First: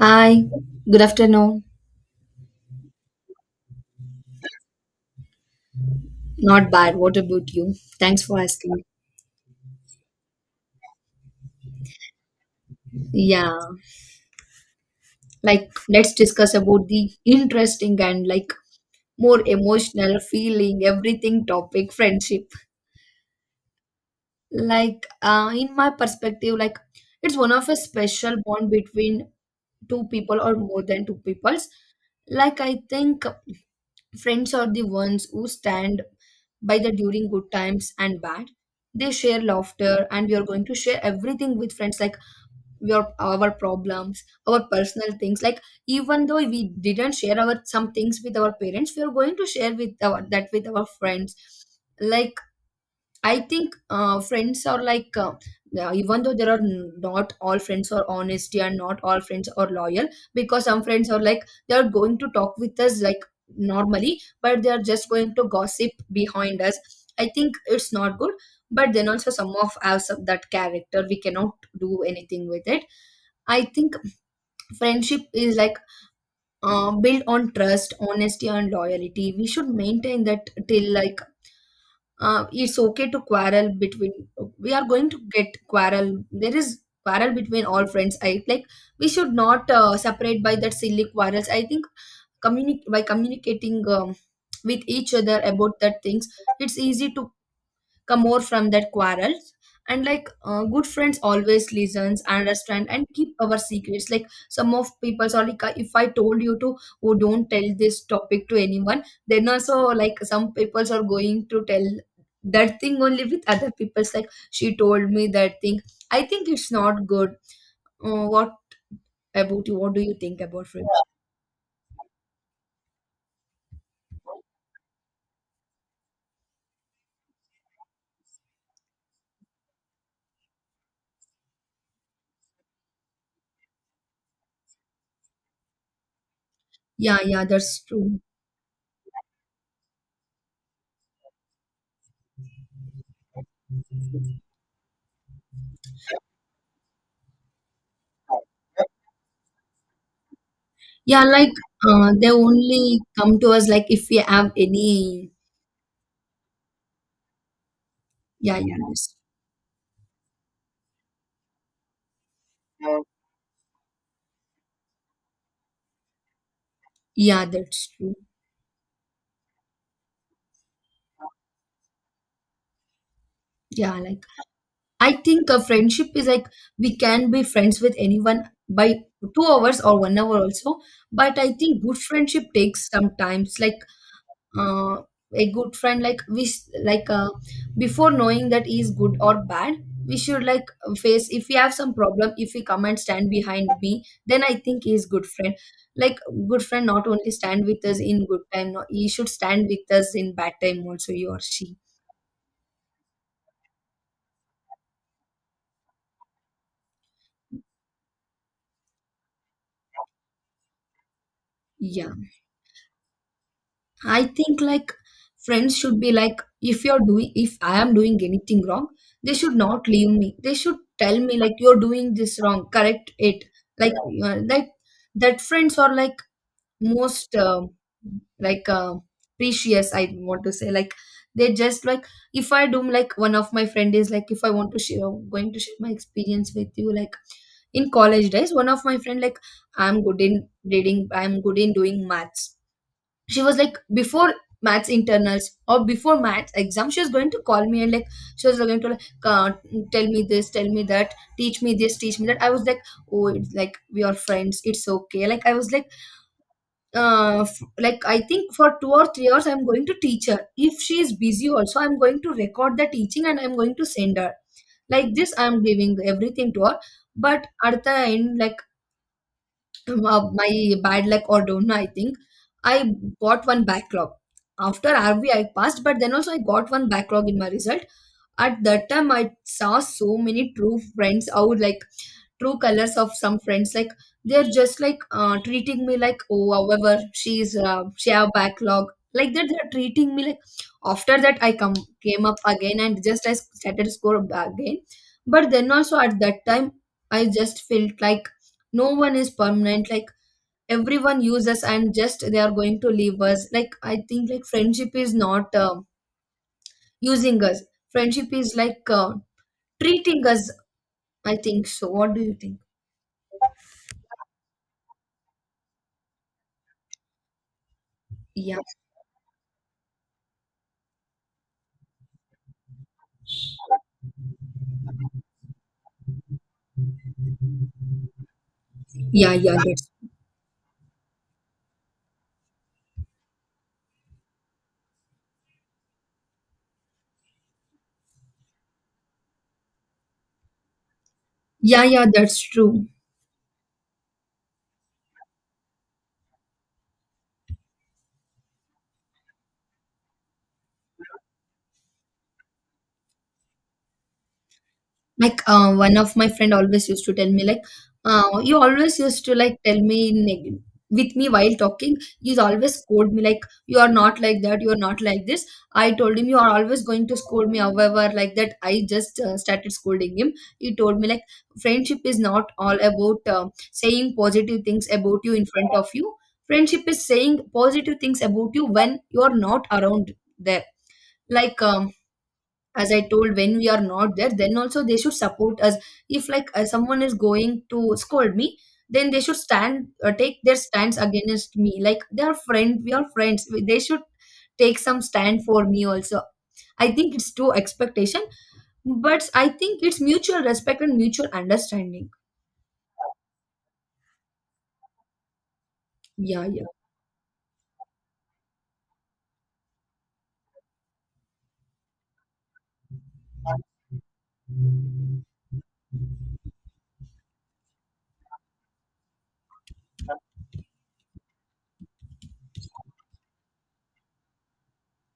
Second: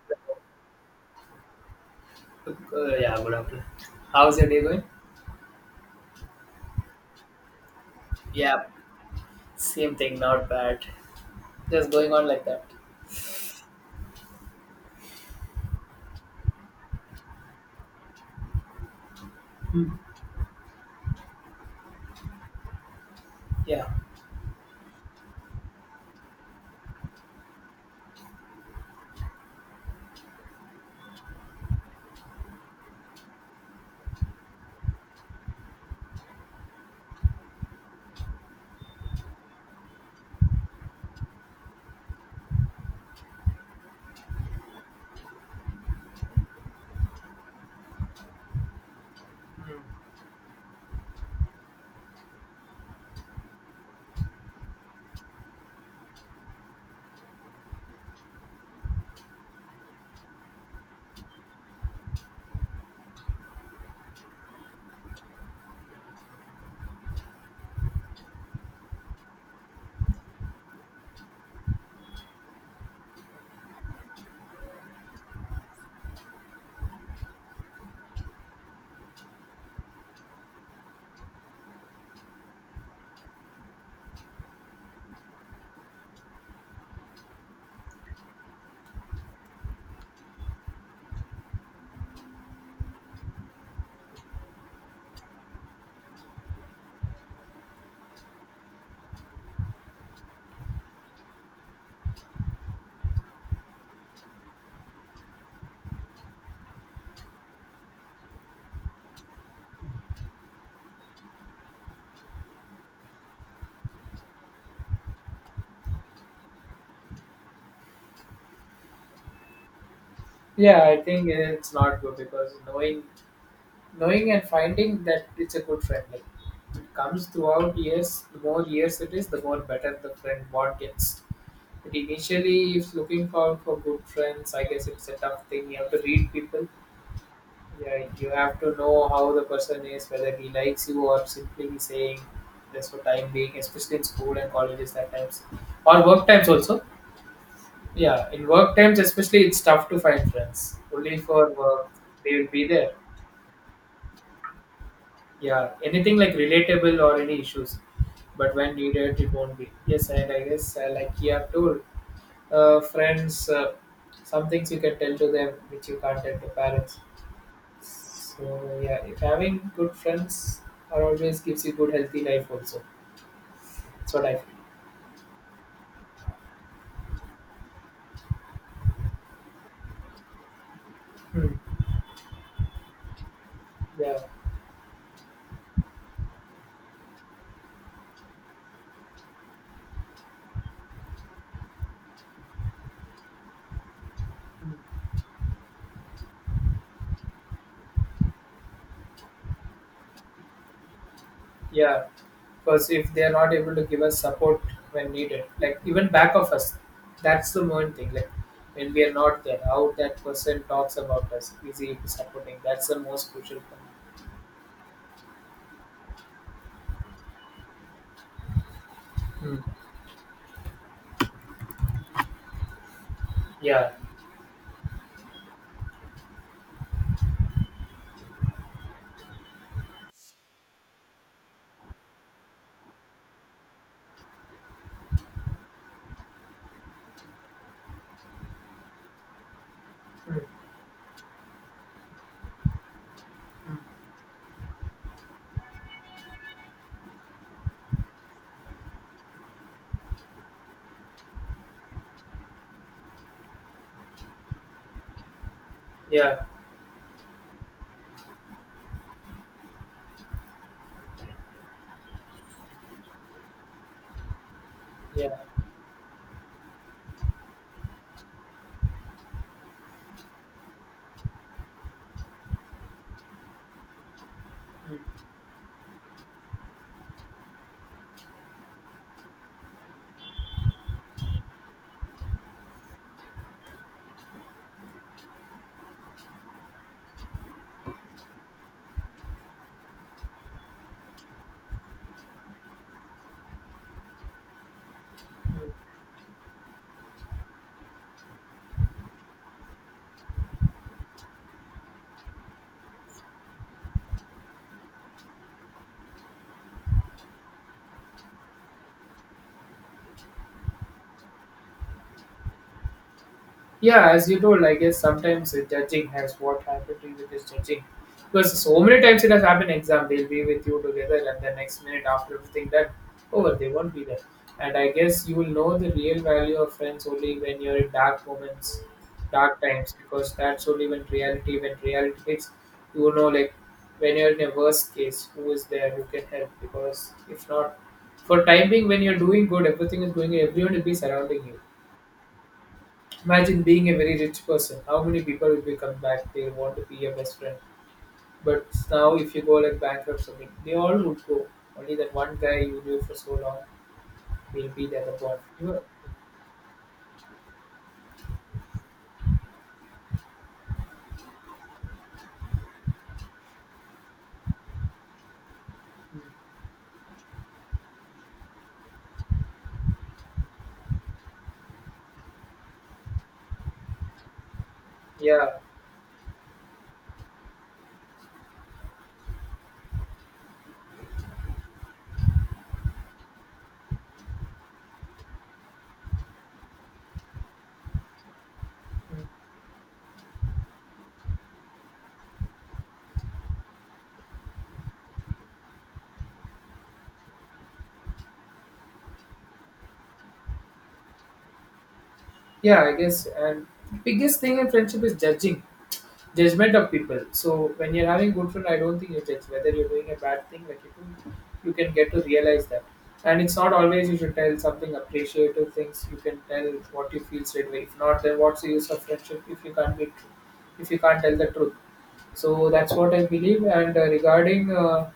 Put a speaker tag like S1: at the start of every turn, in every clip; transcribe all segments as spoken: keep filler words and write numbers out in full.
S1: Hi, good afternoon.
S2: Good, yeah, good afternoon. How's your day going?
S1: Not bad. What about you? Thanks for
S2: Yeah,
S1: asking.
S2: same thing, not bad. Just going on like that.
S1: Yeah, like let's discuss about the interesting and like more emotional feeling, everything topic, friendship.
S2: Yeah.
S1: Like, uh, in my perspective, like it's one of a special bond between two people or more than two peoples. Like, I think friends are the ones who stand by the during good times and bad. They share laughter, and we are going to share everything with friends, like your our problems, our personal things. Like even though we didn't share our some things with our parents, we are going to share with our that with our friends. Like I think uh, friends are like, uh, uh, even though there are n- not all friends are honesty and not all friends are loyal, because some friends are like, they are going to talk with us like normally, but they are just going to gossip behind us. I think it's not good, but then also some of us of that character, we cannot do anything with it. I think friendship is like uh, built on trust, honesty, and loyalty. We should maintain that till like uh, it's okay to quarrel between we are going to get quarrel there is quarrel between all friends I like we should not uh, separate by that silly quarrels. I think communi- by communicating um, with each other about that things it's easy to come more from that quarrels. And like uh, good friends always listens understand and keep our secrets, like some of people are like if I told you to, oh, don't tell this topic to anyone, then also like some people are going to tell that thing only with other people's like she told me that thing. I think it's not good. Uh, what about you? What do you think about
S2: Yeah, I
S1: friends?
S2: think it's not good because knowing knowing and finding that it's a good friend. Like it comes throughout years, the more years it is, the more better the friend bond gets. But initially if looking for for good friends, I guess it's a tough thing. You have to read people.
S1: Yeah, yeah, that's
S2: Yeah,
S1: true.
S2: you have to know how the person is, whether he likes you or simply saying this for time being, especially in school and colleges at times. Or work times also. Yeah, in work times especially it's tough to find friends. Only
S1: Yeah,
S2: for
S1: like
S2: work
S1: uh, they
S2: they will be there.
S1: only come to us like if we have any.
S2: Yeah. Anything like relatable or any issues. But
S1: Yeah, yeah,
S2: when
S1: that's.
S2: needed it won't be. Yes, and I guess uh, like you have told, uh, friends, uh, some things you can tell to them which you can't tell to parents.
S1: Yeah, that's true.
S2: So yeah, if having good friends are always gives you good healthy life also.
S1: Yeah,
S2: That's
S1: like
S2: what I feel.
S1: I think a friendship is like we can be friends with anyone by two hours or one hour also. But I
S2: Hmm.
S1: think good friendship takes some times. Like
S2: Yeah,
S1: uh, a good friend, like we s- like uh, before knowing that he is good or bad, we should like face if we have some problem. If we come and stand behind me, then I think he is good friend. Like good friend, not only stand with us in good time, no, he should stand with us in bad time also. He or she.
S2: yeah. Because if they are not able to give us support when needed, like even back of us, that's the main thing. Like when we are not there, how that person talks about us, is he
S1: Yeah.
S2: supporting? That's the most crucial thing.
S1: I think like friends should be like if you're doing if I am doing anything wrong, they should
S2: Hmm.
S1: not leave me. They should tell me like you're doing this wrong, correct it.
S2: Yeah.
S1: Like uh, that that friends are like most um like uh, precious. I want to say like they just like if I do like one of my friend is like if I want to share going to share my experience with you, like in college days one of my friend like I'm good
S2: Hmm.
S1: in reading I'm good in doing maths. She was
S2: Hmm.
S1: like before maths internals or before maths exam she was going to call me and like she was going to like uh, tell me this tell me that teach me this teach me that. I was like, oh, it's like we are friends it's okay. Like I was like
S2: Yeah,
S1: uh f- like I think for two or three hours I'm going to teach her, if she is busy also I'm going to record the teaching and I'm going to send her. Like
S2: yeah.
S1: this I'm giving everything to her. But at the end like uh, my bad luck or don't know, I think I got one backlog. After
S2: Hmm.
S1: R B I passed, but then also I got one backlog in my result. At that time, I saw so many true friends out, like true colors of some friends. Like they're just like uh, treating me like, oh, however, she's uh, she have backlog. Like that, they're treating me like. After that, I come came up again and just I started score again. But then
S2: Hmm.
S1: also at that time, I just felt like no one is permanent. Like everyone uses and just they are going to leave us, like I think like friendship is not uh, using us. Friendship is like uh, treating us. I think so. What do you think?
S2: Yeah, as you told, I guess sometimes the judging has what happened to you is judging. Because
S1: Yeah,
S2: so many times it has happened exam, they'll be with you together and the next minute after everything done, oh they won't be there. And I guess you will know the real value of friends only when you're in dark moments,
S1: yeah, yeah,
S2: dark
S1: that's.
S2: times, because that's only when reality when reality hits, you will know like when you're in a worst case, who is there, who can help, because if not for time being when you're doing good, everything is going, everyone will be surrounding you.
S1: Yeah, yeah, that's true.
S2: Imagine being a very rich person. How many people will become back? They want to be your best friend. But now, if you go like bankrupt something, they all would go. Only that one guy you knew for so long will be there. The other one.
S1: Like
S2: You
S1: uh,
S2: know?
S1: one of my friend always used to tell me like uh, you always used to like tell me neg- with me while talking you always scold me like you are not like that you are not like this. I told him you are always going to scold me however like that. I just uh, started scolding him. He told me like friendship is not all about uh, saying positive things about you in
S2: Yeah,
S1: front of you. Friendship is saying positive things about you when you are not around there. Like um, as I told when we are not there then also they should support us, if like uh, someone is going to scold me then they should stand uh, take their stands against me like they are friends we are friends. We- they should take some stand for me also. I think it's too expectation, but I think it's mutual respect and mutual understanding.
S2: yeah, I guess. And biggest thing in friendship is judging.
S1: Yeah, yeah,
S2: Judgment of people. So when you're having good friend, I don't think you judge whether you're doing a bad thing. Like you can, you can get to realize that. And it's not always you should tell something appreciative things. You can tell what you feel straight away. If not, then what's the use of friendship if you can't be true, if you can't tell the truth. So that's what I believe. And uh, regarding, uh,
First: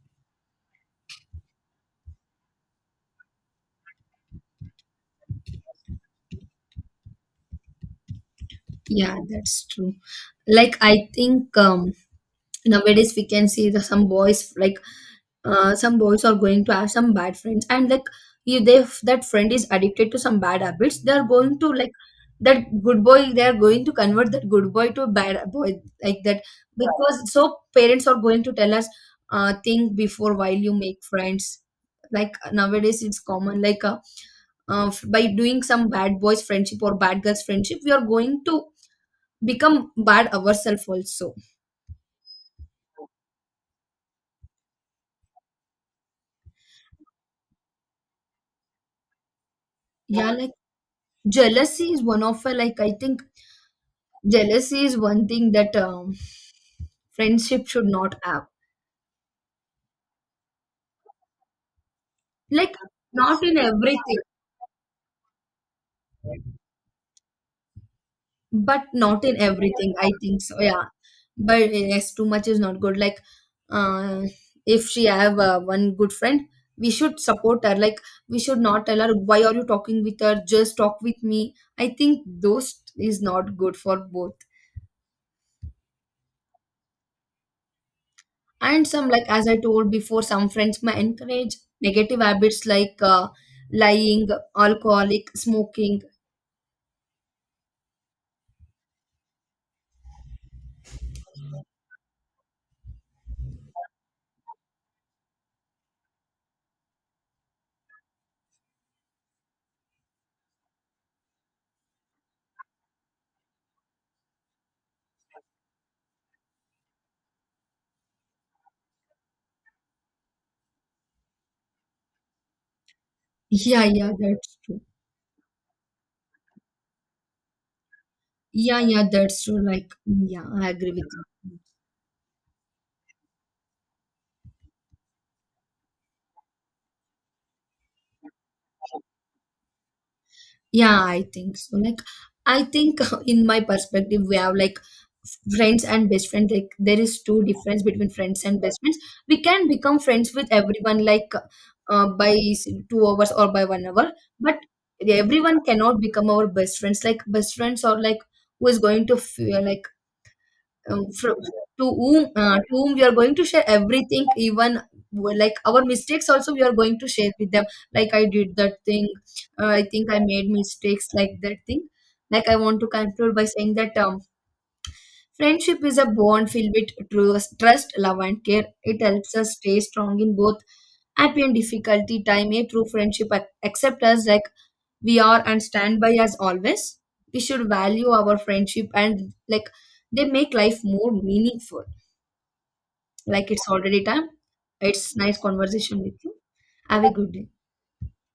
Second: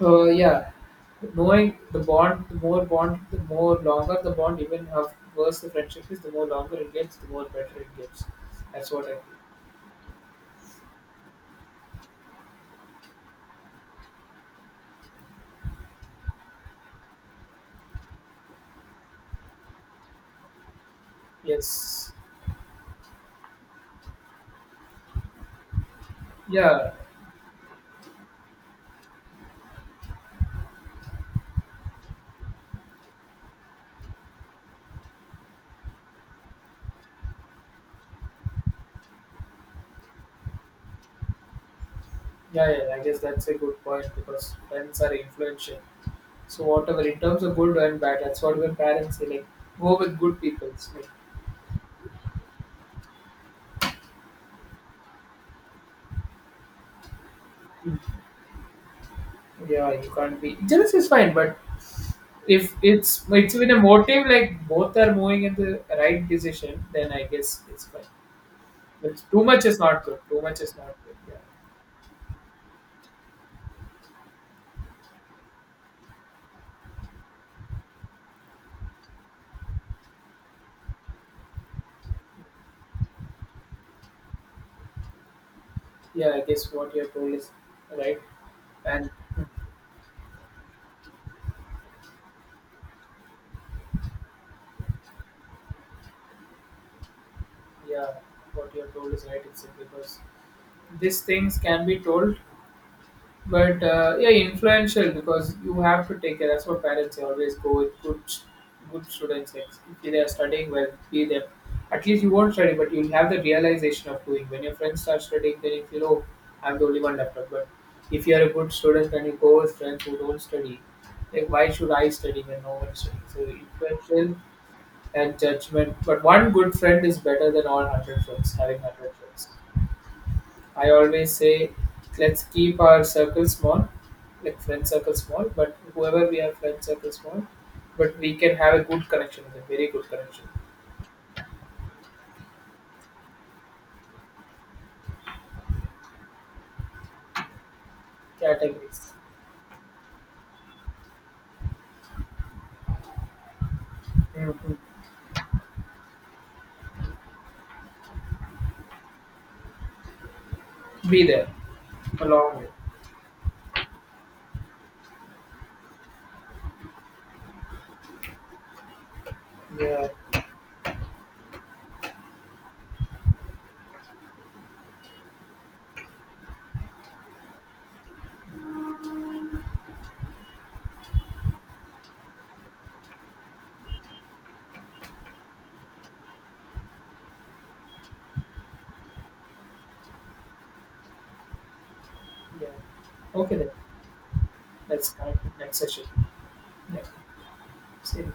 S2: uh, yeah, knowing the bond, the more bond, the more longer the bond, even how worse the friendship is, the more longer it gets, the more better it gets. That's what I
S1: yeah,
S2: feel.
S1: that's true. Like I think um nowadays we can see the, some boys like uh, some boys are going to have some bad friends and like you, they if that friend is addicted to some bad habits they are going to like
S2: Yes.
S1: that good boy they are going to convert that good boy to a bad boy like that.
S2: Yeah,
S1: Because so parents are going to tell us uh, think before while you make friends. Like nowadays it's common like uh, uh, f- by doing some bad boys friendship or bad girls friendship we are going to become bad ourselves also.
S2: yeah, yeah. I guess that's a good point because friends are influential. So whatever, in terms of good and bad, that's what when parents say like, go with
S1: Yeah,
S2: good
S1: like
S2: people. It's like,
S1: jealousy is one of a like I think jealousy is one thing that um, friendship should not have.
S2: yeah, you can't be jealous is fine, but
S1: Like
S2: if it's
S1: not
S2: it's
S1: in
S2: with a
S1: everything,
S2: motive like both are moving in the right decision, then I guess it's fine.
S1: but
S2: But
S1: not in
S2: too much is
S1: everything
S2: not
S1: I
S2: good.
S1: think
S2: Too
S1: so.
S2: much is
S1: Yeah,
S2: not good. Yeah,
S1: but yes too much is not good. Like uh, if she have uh, one good friend we should support her, like we should not tell her why are you talking with her just talk with me. I think those is not good for both.
S2: yeah. I guess what you're told is right,
S1: And some,
S2: and
S1: like as I told before, some friends may encourage negative habits like uh, lying, alcoholic, smoking.
S2: yeah, what you're told is right. It's because these things can be told. But uh, yeah, influential because you have to take care. That's what parents always go with good, good students. Yes. If they are studying well, be them. At least you won't study, but you'll have the realization of doing. When your friends start studying, then you feel, oh, I'm the only one left out. But if you are a good student and you go with friends who don't study, like why should I study when no one studies? So
S1: Yeah, yeah,
S2: influential
S1: that's true.
S2: and judgment. But one good friend is better than all hundred friends. Having
S1: Yeah, yeah,
S2: hundred
S1: that's
S2: friends.
S1: true. Like, yeah, I agree
S2: I
S1: with
S2: always
S1: you.
S2: say, let's keep our circle small, like friend circle small, but whoever we are friend circle small, but we can have a good connection with them, very good connection.
S1: Yeah, I think so. Like, I think in my perspective, we have like friends and best friends. Like, there is two difference between friends and best friends.
S2: Categories.
S1: We can become friends with everyone, like uh, by s- two hours or by one hour, but
S2: Hmm.
S1: everyone cannot become our best friends. Like, best friends are like who is going to feel like um,
S2: Be
S1: from,
S2: there
S1: to whom uh,
S2: along
S1: to
S2: with.
S1: whom we are going to share everything, even like our mistakes also we are going to share with them, like I did that thing. uh, I
S2: Yeah,
S1: think I made mistakes like that thing. Like I want to conclude by saying that um, friendship is a bond filled with trust, trust, love, and care. It helps us stay strong in both happy and difficulty time. A true friendship ac- accept us like we are and stand by us always. We should value our friendship, and like they make life more meaningful.
S2: yeah.
S1: Like
S2: Okay
S1: it's
S2: then.
S1: already time.
S2: Let's
S1: It's nice
S2: connect next
S1: conversation
S2: session.
S1: with you.
S2: Yeah.
S1: Have a good day.
S2: See you.